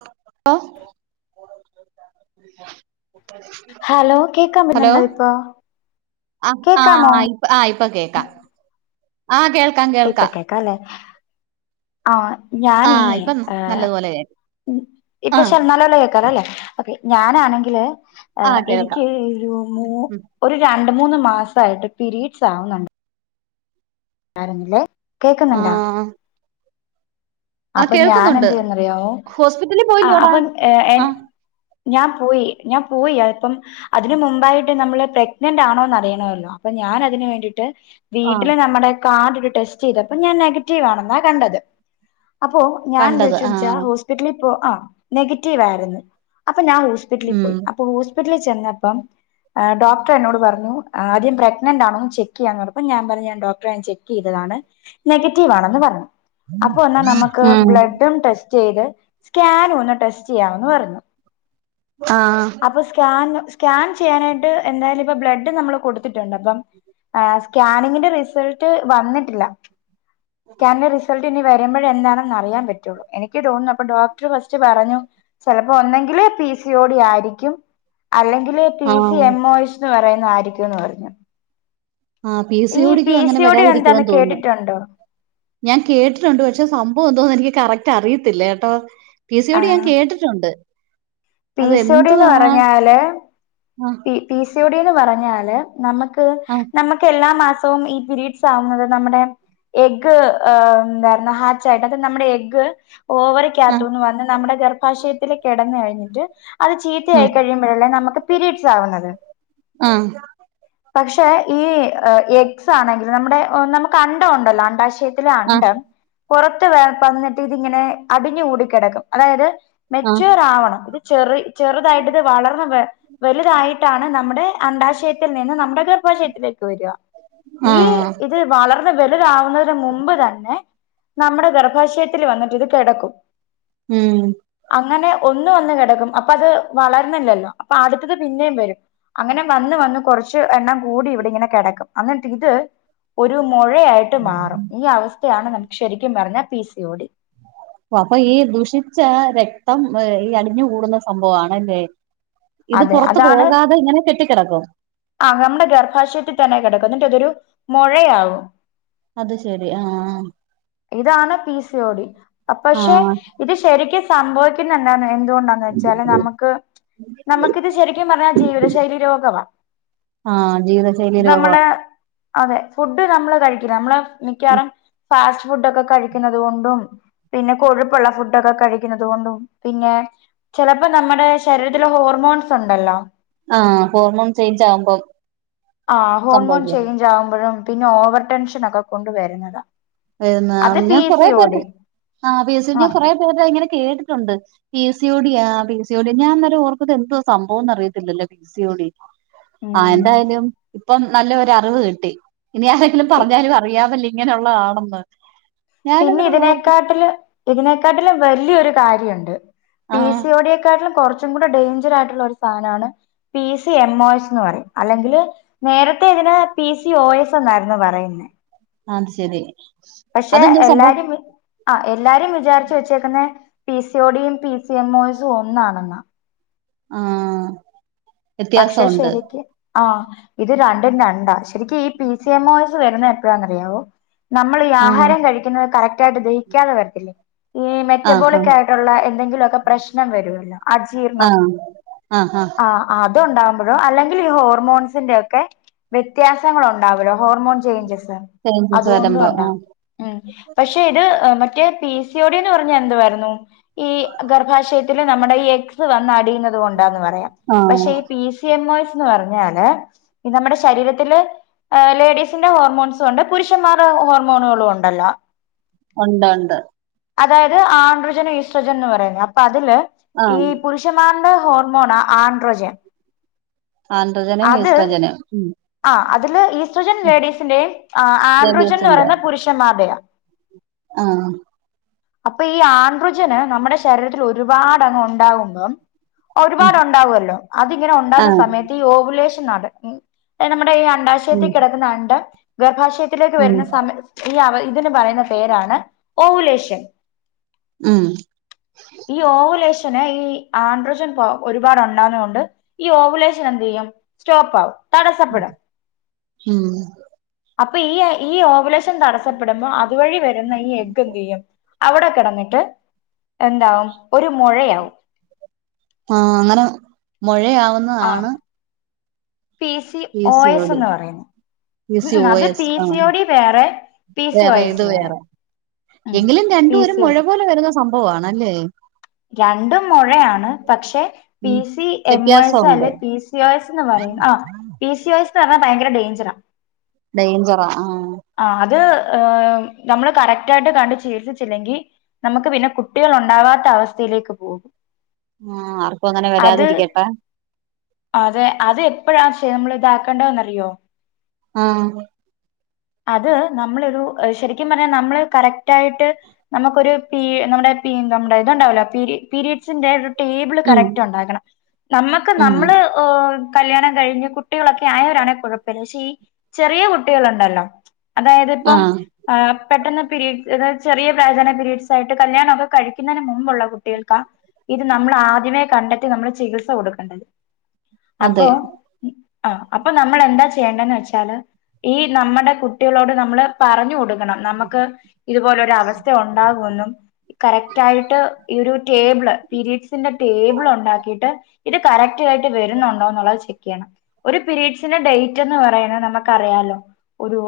[unintelligible] Hello കേക്കാൻ hello പറ്റുന്നുണ്ടോ ഇപ്പൊ ആ ആ കേക്കാമോ ഇ ആ ഇപ്പൊ കേ ക്ക ആഹ് കേൾ ഇപ്പോ കേക്കാം അല്ലേ ആഹ് ആ ഞാനേ ഇപ്പം നല്ലതുപോലെ കേൾക്കാം ഇപ്പൊ [unintelligible] കേൾക്കാല്ലോ അല്ലേ ഓക്കേ ഞാനാണെങ്കില് ആ എനിക്ക് ഒരു മു ഉം ഒരു രാ രണ്ട് മൂന്ന് മാസായിട്ട് പിരീഡ്സ് ആവുന്നുണ്ട് [unintelligible] ആ കേക്കുന്നുണ്ടാ ആ അപ്പൊ ഞാൻ കേൾക്കുന്നുണ്ട് എന്തേയ്യുന്ന് അറിയാമോ ഹോസ്പിറ്റലിൽ ആ പോയില്ലേടാ അപ്പൊ ഏഹ് എ ആ ഞാൻ പോയി ഞാൻ പോയി അപ്പം അതിന് മുമ്പായിട്ട് നമ്മൾ പ്രഗ്നന്റ് ആണോന്ന് അറിയണമല്ലോ അപ്പം ഞാൻ അതിന് വേണ്ടിട്ട് ആ വീട്ടില് നമ്മുടെ കാർഡ് ഡ് ടെസ്റ്റ്‌ ചെയ്തപ്പോ ഞാൻ നെഗറ്റീവ് ആണെന്ന കണ്ടത് അപ്പോ ഞാൻ കണ്ടത് ആ [unintelligible] ഹോസ്പിറ്റലി പ്പോ ആഹ് നെഗറ്റീവ് ആര്ന്ന് അപ്പ ഞാൻ ഹോസ്പിറ്റലല് ഉം പോയി അപ്പൊ ഹോസ് റ്റലിൽ ചെന്നപ്പം ഡോക്ടർ എന്നോട് പറഞ്ഞു ആദ്യം പ്രഗ്നന്റ് ആണോന്ന് ചെക്ക് ചെയ്യാൻ പറഞ്ഞപ്പോ ഞാൻ പറഞ്ഞ് ഞാൻ ഡോക്ടറെ ഞാൻ ചെക്ക് ചെയ്തതാണ് നെഗറ്റീവ് ആണെന്ന് പറഞ്ഞു ക്ക് ഉം ബ്ലഡും ടെസ്റ്റെയ്‌ ത് സ്കാനുമൊന്ന് ടെസ്റ്റ് ചെയ്യാമെന്ന് പറഞ്ഞു ആ അപ്പൊ സ്കാന് കാൻ ചെയ്യാനായിട്ട് എന്തായാലും ഇപ്പം ബ്ലഡ് നമ്മള് കൊടുത്തി ട്ടുണ്ട് അപ്പം ഈഹ് സ്കാനിങ്ങിന്റെ റിസൾട്ട് വന്നിട്ടില്ല സ്കാനിന്റെ റിസൾട്ട് ഇനി വരുമ്പോഴെ എന്താണെന്ന് അറിയൻ പറ്റുള്ളു എനിക്ക് തോന്നുന്നു അപ്പൊ ഡോക്ടർ ഫസ്റ്റ് പറഞ്ഞു ചിലപ്പോ ഒന്നെങ്കില് പി സി ഒ ഡി ആയിരി ക്കും അല്ലെങ്കില് പി ആ സി എം ഒ എച്ച് പറയുന്ന ആയിരി ക്കുന്ന് പറഞ്ഞ ആ പി സി ഒ ഡി ക്കും അങ്ങനെ ഡി എന്താന്ന് വരാതിരിക്കുവാന്ന് തോന്നുന്നു, കേട്ടിട്ടുണ്ടോ ഞാൻ കേട്ടിട്ടുണ്ട് പക്ഷെ സംഭവം എന്തുവാന്ന് എനിക്ക് കറക്റ്റ് നിക്ക് അറിയത്തില്ലേ കേട്ടോ പി സി ഒ ആ ഡി ഞാൻ കേട്ടിട്ടുണ്ട് പി അത് സിഒ ഡി ന്ന് എന്തുവാ പറഞ്ഞാല് ആ P P C O D ഡിന്ന് പറഞ്ഞാല് നമുക്ക് ആ നമുക്ക് എല്ലാ മാസ ഇപ്പം ഈ പീരീഡ്സ് ആവുന്നത് നമ്മുടെ എഗ് ആ എന്താരുന്നു ഹാച്ച് ആയിട്ട് അത് നമ്മടെ എഗ് ആ ഓവറിക്കകത്തുന്ന് വന്ന് നമ്മുടെ ഗർഭാശയത്തിലെ കിടന്ന് കഴിഞ്ഞ് [unintelligible] അത് ആ ചീത്തയായി കഴിയുമ്പോഴല്ലേ നമ്മുക്ക് പീരയഡ്സ് ആവുന്നത്. ആ പക്ഷെ ഈ എഗ്സ് ആണെങ്കിൽ നമ്മുടെ നമുക്ക് അണ്ഡം ഉണ്ടല്ലോ അണ്ടാശയത്തി ത്തിലെ ആ ആ അണ്ഡം പുറത്ത് വർ വന്നിട്ട് ഇതിങ്ങനെ അടിഞ്ഞു കൂടിക്കിടക്കും അതായത് ആ മെച്യൂർ ആവണം ഇത് ചെറി ചെറുതായിട്ട് ഇത് വളർന്ന് വ വലുതായിട്ടാണ് നമ്മുടെ അണ്ടാശയത്തിൽ നിന്ന് നമ്മുടെ ഗർഭാശയത്തിലേക്ക് വരിക ഈ ആഹ് ഇത് വളർ വലുതാവു തിന് മുമ്പ് തന്നെ നമ്മടെ ഗർഭാശയത്തില് വന്നിട്ട് ഇത് കിടക്കും. ഉം അങ്ങനെ ഒന്ന് വന്ന് കിടക്കും അപ്പ അത് വളർന്നില്ലല്ലോ അപ്പ ആദ്യ ത് പിന്നേം വരും അങ്ങനെ വന്ന് വന്ന് കുറച്ച് എണ്ണം കൂടി ഇവിടെ ഇങ്ങനെ കിടക്കും. അങ്ങട്ടിട്ട് ഇത് ഒരു മൊഴയായിട്ട് മാറും ഇഅവസ്ഥ ക്കാണ് നമുക്ക് ശരിക്കും പറഞ്ഞാ പി സി ഓടി. അപ്പൊ ഈ ദുഷിച്ച രക്തം ഈ അടി ഞ്ഞു കൂടുന്ന സംഭവണല്ലേ? ഇത് അതെ പുറത് പോകാതെ ഇങ്ങനെ കെട്ടിക്കിടക്കും. ആഹ് നമ്മുടെ ഗർഭാശയത്തിൽ തന്നെ കിടക്കും എന്നിട്ട് അതൊരു മുഴയാവും അത് ശെരി ആഹ് ഇതാണ് പി സി ഓടി അ പക്ഷെ ആഹ് ഇത് ശരിക്കും ഇത് സംഭവിക്കുന്നതെന്താന്നെ എന്തുകൊണ്ടാന്ന് വെച്ചാല് നമുക്ക് നമുക്കിത് ശരിക്കും പറഞ്ഞാ ജീവിത ശൈലി രോഗവാ ആഹ് ജീവിത ശൈലി ഇത് രോഗവാ നമ്മള് അതെ ഫുഡ് നമ്മള് കഴിക്കില്ല നമ്മള് നിക്കാറാ ഫാസ്റ്റ് ഫുഡൊക്കെ കഴിക്കുന്നത് കൊണ്ടും പിന്നെ കൊഴുപ്പുള്ള ഫുഡൊക്കെ കഴിക്കുന്നുന്നത് കൊണ്ടും പിന്നെ ചെലപ്പോ നമ്മടെ ശരീരത്തില ഹോർമോൺസ് ഉണ്ടല്ലോ ആഹ് ഹോർമോൺ ചേഞ്ച് ആകുമ്പം ആഹ് ഹോർമോൺ സംഭവിക്കും ചെയ്ഞ്ച് ആവുമ്പഴും പിന്നെ ഓവർ ടെൻഷനൊക്കെ കൊണ്ട് വര്ന്നതാ പിന്നെ ഞാൻ കൊറെ പേർക്ക് ആ പി എസ് ആ ഞാൻ കൊറെപേരുടെ ഇങ്ങനെ കേട്ടിട്ടുണ്ട് പി സി യോടി ആഹ് പി സി യോടി ഞാൻ നേരം ഓർക്കും എന്തോ സംഭവംന്ന് അറിയത്തില്ലല്ലോ പി സി യോ ടി ആഹ് ഉം എന്തായാലും ഇപ്പം നല്ലൊര് അറിവ് കിട്ടി ഇനി ആരെങ്കിലും പി- പറഞ്ഞാലും അറിയാവല്ലേ ഇങ്ങനുള്ള ആണും ബ പിന്നെ ഇതിനേക്കാട്ടില് ഇതിനെക്കാട്ടിലും വല്ല്യോരൂ കാര്യുണ്ട് പി ആഹ് സി യോ ടിയെ കാട്ടിലും കൊർച്ചും കൂടെ ഡേഞ്ചർ ആയിട്ടുള്ള ഒരു സാനാണ് P C M O S എന്ന് പറയും അല്ലെങ്കില് നേരത്തെ ഇതിന് പി സി ഒ എസ് എന്നായിരുന്നു പറയുന്നത് അത് ശരി പക്ഷെ അതെന്താ സംഭവം എല്ലാരും ആഹ് എൻ എല്ലാരും വിചാരിച്ച് വെച്ചേക്കുന്നെ പിസി ഓഡിയും പി സി എം ഓയസും ഒന്നാണെന്ന ആഹ് പക്ഷേ വ്യത്യാസമുണ്ട് ശരിക്ക് ആഹ് ഇത് രണ്ടും രണ്ടാ ശരിക്കും ഈ P C M O S വരുന്നെ എപ്പഴാന്നറിയാവോ നമ്മള് ഈ ആഹ് ആഹാരം കഴിക്കുന്നത് കറക്റ്റ് ആയിട്ട് ദഹിക്കാതെ വരത്തില്ലേ ഈ ആഹ് മെറ്റബോളിക് ആയിട്ടുള്ള എന്തെങ്കിലുമൊക്കെ പ്രശ്നം വരുവെന്ന് അജീർണം ആഹ് ആഹ് അത് ഉണ്ടാവുമ്പഴോ അല്ലെങ്കി ഈ ഹോർമോൺസിന്റെ ഒക്കെ വ്യത്യാസങ്ങള് ഓ അവിടെ ഹോർമോൺ ചെയ്ഞ്ചസ് ചേഞ്ചസ് അതുകൊണ്ടും വരുമ്പോ ഉണ്ടാവും ആഹ് പക്ഷേ ഇത് മറ്റേ P P C O D ന്ന് പറഞ്ഞ എന്തുവാരുന്നു ഈ ഗർഭാശയത്തില് നമ്മുടെ ഈ എക്സ് വന്ന് അടിയുന്ന അത് കൊണ്ടാന്ന് പറയാം ആഹ് പക്ഷേ ഈ P C M O S എന്ന് പറഞ്ഞാല് നമ്മുടെ ശരീരത്തിലേ ലേഡീസിന്റെ ഹോർമോൺസും ഉണ്ട് പുരുഷന്മാരുടെ ഹോർമോണുകളും ഉണ്ടല്ലോ ഒണ്ട് ഒണ്ട് അതായത് ആൺഡ്രജനും ഈസ്ട്രജൻ എന്ന് പറയുന്നത് അപ്പ അതില് ഈ ആഹ് പുരുഷൻമാരിലെ ഹോർ മോണ ആൺഡ്രജൻ ആൺഡ്രജനും ഈസ്‌ട്രജനും ആ അതില് ഈ ഈസ്ഡജൻ ലേഡീസിന്റെയും ആൻഡ്രുജൻ ന്ന് ലേഡീസിന്റെ പറയുന്ന പുരുഷമാരുടെയാ ആഹ് അപ്പൊ ഈ ആൻഡ്രുജന് നമ്മുടെ ശരീരത്തിൽ ഒരുപാട് അങ്ങ് ഉണ്ടാകുമ്പം ഉം ഒരുപാട് ഉണ്ടാകുവല്ലോ അതിങ്ങനെ ഉണ്ടാകുന്ന ആഹ് സമയത്ത് ഈ ഓവുലേഷ് ഇത് നാടൻ ഉം ഡേ നമ്മടെ ഇയാൺ അണ്ടാശയത്തി ഉം കെടക്കുന്ന അണ്ടം ഗർഭാശയത്തിലേക്ക് ഉം വരുന്ന സമ ഈ അവ ഇതിന് പറയുന്ന പേരാണ് ഓവുലേഷൻ ഉം ഈ ഓവുലേഷ് തന്നെ ഈ ആൻഡ്രജൻ പോ ഒരുപാട് ഉണ്ടാവുന്നകൊണ്ട് ഈ ഓവുലേഷൻ എന്ത് ചെയ്യും സ്റ്റോപ്പ് ആകും തടസ്സപ്പെടും മ് അപ്പ ഈ ഈ ഓവുലേഷൻ ഇത് തടസ്സപ്പെടുമ്പം അതുവഴി വരുന്ന ഈ എഗ്ഗ് എന്ത് ചെയ്യും അവിടെ കെടന്നിട്ട് എന്താവും ഒരു മുഴയാവും ആ അങ്ങനാ മെഴ ആ മെഴയാവുന്നതാണ് പി സി ഓയസ് എന്ന് പറയുന്നു പി സി ഒ അത് എസ് പിസി ആഹ് ഓഡി വേറെ പിസി വേറെ ഓയസ് ഇത് വേറെ സംഭവണല്ലേ രണ്ടും മെഴയാണ് പക്ഷെ പി ഉം സി എംഒ എസ് വ്യത്യാസമുണ്ട് അല്ലെ പി സി ഒ എസ് എന്ന് പറയും ആ പി സി ഒ സ് [unintelligible] പറഞ്ഞാ ഭയങ്കര ഡേഞ്ചറണ് ഡേഞ്ചറാ ആഹ് ആ അത് നമ്മള് കറക്റ്റായിട്ട് കണ്ട് ചികില്സിച്ചിലങ്കിൽനമുക്ക് പിന്നെ കുട്ടികൾ ഉണ്ടാവാത്ത അവസ്ഥയിലേക്ക് പോകും ആ ആർക്കും അങ്ങനെ അത് വരാതിരിക്കട്ടെ എപ്പോഴാ ശെ നമ്മൾ ഇതാക്കണ്ടന്ന്റിയോ ആഹ അത് നമ്മള ഒരു ശരിക്കും പറഞ്ഞ നമ്മള് കറക്റ്റ് ആയിട്ട് നമുക്കൊരുപി നമ്മുടെ നമ്മുടെ ഇത്ണ്ടാവലോ പിരി പരിഡ്സിന്റെ ഒര് ടേബിള് ഉം കറക്റ്റ് ഒണ്ടാക്കണം നമുക്ക് ഉം നമ്മള് ഒ കല്യാണം കഴിഞ്ഞ് കു ട്ടികളൊക്കെ ആയവരാണെ കൊ ഴപ്പല്ല പക്ഷെ ഈ ചെറിയ കുട്ടികളുണ്ടല്ലോ അതായത് ഇപ്പം ആഹ് പെട്ടെന്ന് പിരീഡ് അതാ ചെറിയ വേദന പിരീഡ്സ് ആയിട്ട് കല്യാണം ഒക്കെ കഴിക്കുന്നതിന് മുമ്പുള്ള കുട്ടികൾക്കാ ഇത് നമ്മള് ആദ്യമേ കണ്ടെത്തി നമ്മൾ ചികിത്സ കൊടുക്കണ്ടത് അതെ അപ്പൊ ആ അപ്പൊ നമ്മൾ എന്താ ചെയ്യേണ്ടന്ന് വെച്ചാല് ഈ നമ്മടെ കുട്ടികളോട് നമ്മള് പറഞ്ഞു കൊടുക്ക നമുക്ക് ഇതുപോലെരു അവസ്ഥ ഉണ്ടാകുവെന്നും കറക്റ്റ് ആയിട്ട് ഈ ഒരു ടേബിള് പീരീഡ്സിന്റെ ടേബിൾ ഉണ്ടാക്കിട്ട് ഇത് കറക്റ്റ് ആയിട്ട് വരുന്നുണ്ടോ എന്നുള്ളത് ചെക്ക് ചെയ്യണം. ഒരു പിരീഡ്സിന്റെ ഡേറ്റ് എന്ന് പറയുന്നത് നമുക്കറിയാലോ- ഒരു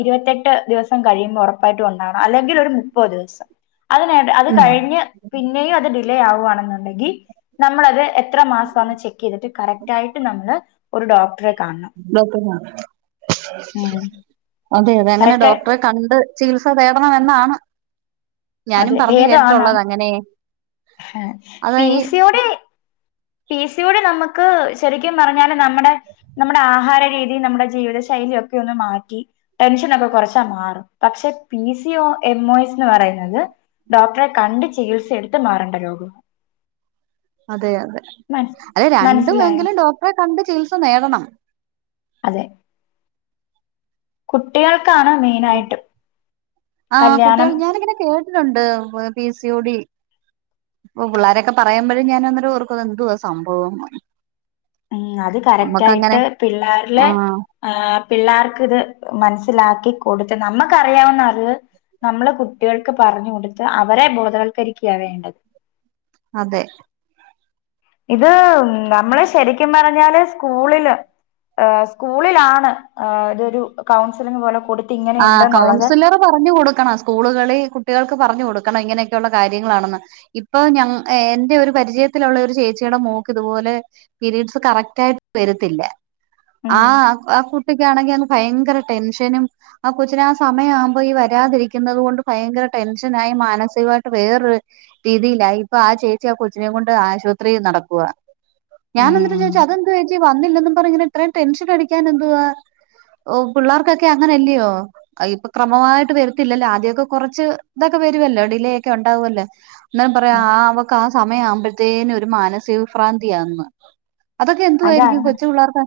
ഇരുപത്തിഎട്ട് ദിവസം കഴിയുമ്പോൾ ഉറപ്പായിട്ടും ഉണ്ടാകണം അല്ലെങ്കിൽ ഒരു മുപ്പത് ദിവസം അങ്ങനെ ആകട്ടെ അത് ഉം കഴിഞ്ഞ് പിന്നെയും അത് ഡിലേ ആവാണെന്നുണ്ടെങ്കിൽ നമ്മളത് എത്ര മാസന്ന് ചെക്ക് ചെയ്തിട്ട് കറക്റ്റായിട്ട് നമ്മള് ഒരു ഡോക്ടറെ കാണണം ഡോക്ടറെ മ് അതെ അതെ അങ്ങനെ ഡോക്ടറെ കണ്ട് ചികിത്സ ഇപ്പം തേടണം എന്നാണ് അതെ വേദ ആന്ന അത ഈ പീസിടയോടി പിസിയോടി നമുക്ക് ശരിക്കും പറഞ്ഞാ നമ്മുടെ നമ്മുടെ ആഹാര രീതിൽ നമ്മുടെ ജീവിത ശൈലി ഒക്കെ ഒന്ന് മാറ്റി ടെൻഷനൊക്കെ കുറച്ചാ മാറും പക്ഷെ P C O M O S എന്ന് പറയുന്നത് ഡോക്ടറെ കണ്ട് ചികിത്സയെടുത്ത് മാറേണ്ട രോഗാണ്. അതെയാ അതെ മനസ്സിലായോ രണ്ടുവേങ്കിലും ഡോക്ടറെ കണ്ട് ചികിത്സ നേടണം അതെ കുട്ടികൾ ആ കല്യാണം കുട്ടികൾ ഞാനങ്ങനെ കേട്ടിട്ടുണ്ട് പിസി ഒടി ഒ പിള്ളോരൊക്കെ പറയുമ്പഴെ ഞാന ന്നേരോർക്കു ന്തുവാ സംഭവം ഉം അത് കറക്റ്റായിട്ട് നമ്മുക്കങ്ങനെ പിള്ളാരിലെ ആഹ് ആ പിള്ളേർക്കിത് മന സ്സിലാക്കി കൊടുത്ത് നമ്മക്കറിയാവുന്ന അറിവ് നമ്മളെ കുട്ടികൾക്ക് പറഞ്ഞു കൊടുത്ത് അവരെ ബോധവത്ക്കരിക്കുകയാ വേണ്ടത്. അതെ ഇത് നമ്മള് ശരിക്കും പറഞ്ഞാല് സ്കൂളില് ഏഹ് സ്കൂളിലാണ് ആ ഇതൊരു കൗൺസിലിംഗ് പോലെ കൊട് ആ കൗൺസിലർ പറഞ്ഞു കൊടുക്കണം സ്കൂളുകളി കുട്ടികൾക്ക് പറഞ്ഞു കൊടു ക്കണം ഇങ്ങനെയൊക്കെയള്ള കാര്യങ്ങളാണെന്ന് ഇപ്പൊ ഞ ഏഹ് എന്റെ ഒരു പരിചയത്തിലുള്ള ഒരു ചേച്ചിയുടെ മോക്ക് ഇതുപോലെ പീരീഡ്സ് കറക്റ്റ് ആയിട്ട് വരത്തില്ല ആ ഉം ആ കുട്ടിക്കാണെങ്കി അന്ന് ഭയങ്കര ടെൻഷനും ആ കൊച്ചിന് ആ സമയാവുമ്പോ ഈ വരാതിരിക്കുന്നത് കൊണ്ട് ഭയങ്കര ടെൻഷനായി മാനസികവായിട്ട് വേറൊരു രീതിയിലായി ഇപ്പൊ ആ ചേച്ചി ആ കൊച്ചിനെ കൊണ്ട് ആശുപത്രി നടക്കുവാ ഞാനെന്നിട്ട് ചോയ്ച്ചു ഉം അതെന്തുവാ ച്ചി വന്നില്ലന്ന് പറഞ്ഞ് ഇങ്ങനെ ഇത്രയും ടെൻഷൻ അടിക്കൻ എന്തുവാ ഓ പിള്ളേർക്കൊക്കെ അങ്ങനെല്ലയോ ഇപ്പൊ ക്രമമായിട്ട് വരത്തില്ലല്ലോ ആദ്യക്കെ കൊറച്ച് ഇത് ത്തൊക്കെ വരുവല്ലോ ഡിലേ ഒക്കെ ഉണ്ടാവുല്ലേ എന്നാ പറയാ ആ അവക്ക് ആ സമയാവുമ്പ ത്തേന്ന് ഒരു മാനസിക വിഭ്രാന്തിയാന്ന് അതൊക്കെ എന്തുവായിരിക്കും അതാണ് കൊച്ചു പിള്ളേർക്ക്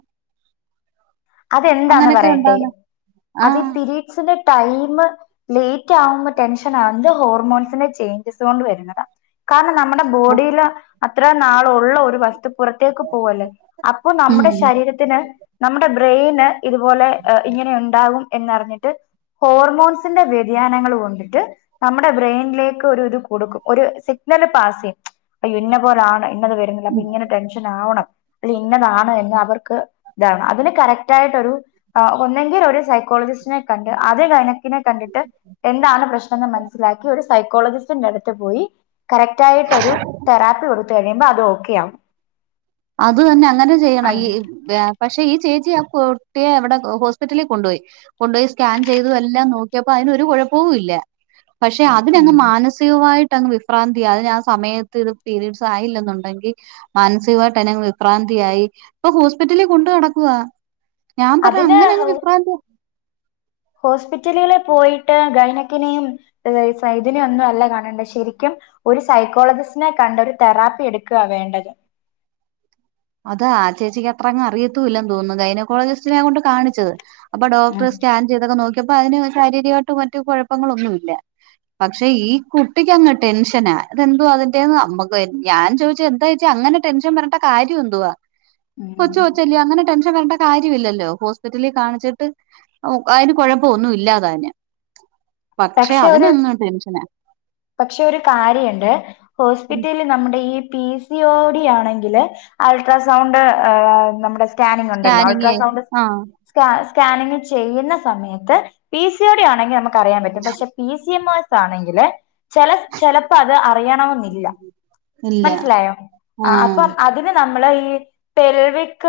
അതെന്താന്ന് അങ്ങനെയൊക്കെ പറയട്ടെ ഉണ്ടാവുന്നെ അത് ആഹ് പിരി ടൈമ് ലേറ്റ് ആവുമ്പോ ടെൻഷൻ ആ വ്ന്നത് ഹോർമോൺസിന്റെ ചേഞ്ചസോണ്ട് വരുന്നത കാരണം നമ്മുടെ ബോഡില് അത്രേം നാള് ഉള്ള ഒരു വസ്തു പുറത്തേക്ക് പോവല്ലേ അപ്പൊ നമ്മുടെ ഉം ശരീരത്തിന് നമ ബ്രെയിന് ഇതുപോലെ എ ഇങ്ങനെ ഉണ്ടാകും എന്നറിഞ്ഞിട്ട് ഹോർമോൺസിന്റെ വ്യതിയാനങ്ങൾ കൊണ്ടിട്ട് നമ്മുടെ ബ്രെയിനിലേക്ക് ഒരു ഇത് കൊടുക്കും ഒരു സിഗ്നല് പാസ് ചെയ്യും അ ഇന്ന പോലാണ് ഇന്നത് വരുന്നില്ല അപ്പൊ ഇങ്ങനെ ടെൻഷൻ ആവണം ഇന്നതാണ് എന്ന് അവർക്ക് ത അതിന് കറക്റ്റ് ആയിട്ടൊരു ഒന്നെങ്കി ഒരു സൈക്കോളജിസ്റ്റിനെ കണ്ട് ആദ്യം ഗൈനക്കിനെ കണ്ടിട്ട് എന്താണ് പ്രശ്നംന്ന് മനസ്സിലാക്കി ഒരു സൈക്കോളജിസ്റ്റിന്റെ അടുത്ത് പോയി ക കറക്റ്റായിട്ടൊരു തെറാപ്പി കൊടു യുമ്പോ അത് ഓക്കെയാവും അത് തന്നെ അങ്ങനെ ചെയ്യണം ഈ പക്ഷെ ഈ ചേച്ചി ആ കുട്ടിയെ അവിടെ ഹോസ്പിറ്റലി കൊണ്ടുപോയി കൊണ്ടോയി സ്കാൻ ചെയ്തു എല്ലാം നോക്കിയപ്പോ അതിനൊരു കുഴപ്പവുല്ല പക്ഷെ അതിനങ്ങ് ഉം. മാനസികമായി ട്ടങ്ങ് വിഭ്രാന്തി അതിന് ആ സമയത്ത് ഇത് പീരീഡ്സായില്ലെന്നുണ്ടെങ്കി മാനസികമായി ട്ടങ്ങ് വിഭ്രാന്തിയായി അപ്പൊ ഹോസ്പിറ്റലിൽ കൊണ്ട് നടക്കുവാ ഞാൻ പറ അതിന് അങ്ങനങ്ങ് വിഭ്രാന്തി ഹോസ്പിറ്റലുകളില് പോയിട്ട് ഗൈനക്കിനെയും തിനെയും ഒന്നും അല്ല കാണണ്ടെ ശരിക്കും ഒരു സൈക്കോളജിസ്റ്റിനെ കണ്ട് ഒരു തെറാപ്പി എടുക്കുവ വേണ്ടത് അതാ ചേച്ചിക്ക് അത്ര അങ് അറിയത്തൂ ഇല്ലെന്ന് തോന്നുന്നു ഗൈനക്കോളജിസ്റ്റിനെ കൊണ്ട് കാണിച്ചത് അപ്പ ഡോക്ടർ ഉം. സ്കാൻ ചെയ്തൊക്ക നോക്കി അതിന് ശാരീരികമായിട്ടും മറ്റ കുഴങ്ങള ഒന്നുംല്ല പക്ഷെ ഈ കുട്ടക്ക്ങ് ടെൻഷനതെന്തോ അതി നക്ക് ഞാൻ ചോദിച്ച എന്താ അനെ ടെൻഷൻ വരണ്ട കാര്യമാ ന്തുവാ ഉം. കൊച്ചു കൊച്ചല്ലേ അങ്ങന ടെൻ വേണ്ട കാര്യമ ഇില്ലല്ലോ ഹോസ്പിറ്റലിൽ കാണിച്ചിട്ട് അതിന് കുഴപ്പ ഒന്നും ഇല്ലാതാനും പക്ഷെ ഒരു പക്ഷെ ഒരു കാര്യുണ്ട് ഹോസ്പിറ്റലിൽ നമ്മുടെ ഈ പി സി ഓടി ആണെങ്കില് അൾട്രാസൗണ്ട് നമ്മുടെ സ്കാനിങ് ഉണ്ടല്ലോ സ്കാനിങ്ങേ അൾട്രാസൗണ്ട് ആഹ് സ് സ്കാനിങ് ചെയ്യുന്ന സമയത്ത് പി സിയോടി ആണെങ്കിൽ നമു അറിയൻ പറ്റും പക്ഷെ പി സി എം ആശ് ആണെങ്കിലേ ചെല ചെലപ്പോ അത് അറിയണമെന്നില്ല ഇല്ല മനസ്സിലായോ ആഹ് അപ്പം അതിന് നമ്മള് ഈ ഈ പെൽവിക്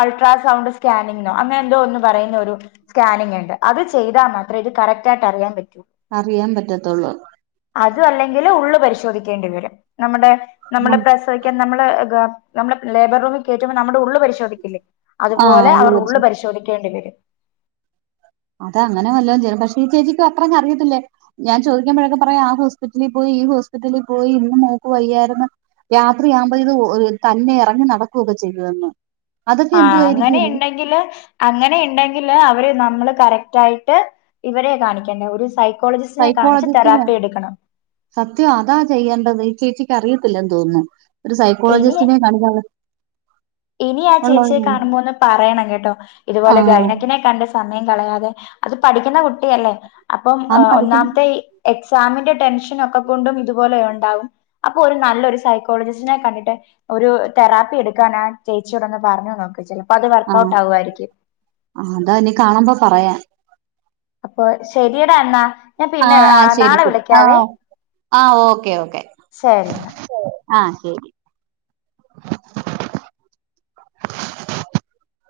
അൾട്രാസൗണ്ട് സ്കാനിങ്ങിനോ അങ്ങനെ എന്തോ ഒന്ന് പറയുന്ന ഒരു സ്കാനിങ് ഇണ്ട് അത് ചെയ്താ മാത്രേ ഇത് കറക്റ്റ് ആയിട്ട് അറിയാൻ പ അറിയാൻ പറ്റത്തൊള്ളൂ. അത് അല്ലെങ്കില് ഉള്ളള് പരിശോധിക്കേണ്ടി വരും. നമ്മടെ നമ്മളെ പ്രസവിക്കാൻ നമ്മള് ഗ നമ്മളെ പി ലേബർ റൂമി കേറ്റുമ്പോ നമ്മടെ ഉള്ളള് പരിശോധിക്കില്ലേ ആഹ് അതുപോലെ ഉള്ളു അവർ പരിച്ച ഉള്ള് പരിശോധിക്കേണ്ടി വരും. അത അങ്ങനെ വല്ലോം ചെയ്യും. പക്ഷേ ഈ ചേച്ചിക്ക് അത്രങ്ങ അറിയത്തില്ലേ ഞാൻ ചോദിക്കുമ്പോഴേക്കെ പറയും. ആ ഹോസ്പിറ്റലിൽ പോയി ഈ ഹോസ്പിറ്റലിൽ പോയി ഇന്ന് മോ ക്കു വയ്യായ്ര്ന്നു. രാത്രിയാകുമ്പോ ഇത് തന്നെ എറങ്ങി നടക്കൊക്കെ ചെയ്യുവെന്ന്. അതൊക്കെ ആഹ് അങ്ങനെ എന്തുവായിരിക്കും ഇണ്ടെങ്കില് അങ്ങനെ ഇണ്ടെങ്കില് അവരെ നമ്മള് കറക്റ്റ് ആയ്ട്ട് ഇവരെ കാണിക്കണ്ട ഒരു സൈ സൈക്കോളജിസ്റ്റിനെ സത്യം അതാ ചെയ്യേണ്ടത് ഈ ചേച്ചി ക്കറിയത്തില്ലന്ന് തോന്ന്ന്നു. ഒരു ഇനി സൈക്കോളജിസ്റ്റിനെ കാണിക്കാ ഇനി ആ ചേച്ചിയെ കാണുമ്പോന്ന് പറയണം കേട്ടോ ഇതുപോലെ ആഹ് ഗൈനക്കിനെ കണ്ട മയം കളയാതെ അത് പഠിക്കുന്ന കുട്ടിയല്ലേ. അപ്പം ആന്ന് പഠിക്കുന്നു ഒന്നാംത്തെ എക്സാമിന്റെ ടെൻഷൻ ഒക്കെ കൊണ്ടും ഇതുപോലെ ഒണ്ടാവും. അപ്പോ ഒര് നല്ലൊരു സൈക്കോളജിസ്റ്റിനെ കണ്ടിട്ട് ഒരു തെറാപ്പി എട്ക്കാൻ ചേച്ചിയോടെന്ന് പറഞ്ഞ് നോക്ക്. ചിലപ്പോ അത് ആഹ് വർക്കൗട്ട് ആകുമായിരിക്കും ആ അതാ ഇനി കാണുമ്പോ പറയാ. അപ്പൊ ശരിടാ എന്നാ. ഞാൻ പിന്നെ ആഹ് ശരി നാളെ ശരി വിളിക്കാവേ ആഹ് ആഹ് ഓക്കെ ഓക്കെ. ശരി എന്നാ ആഹ് ശരി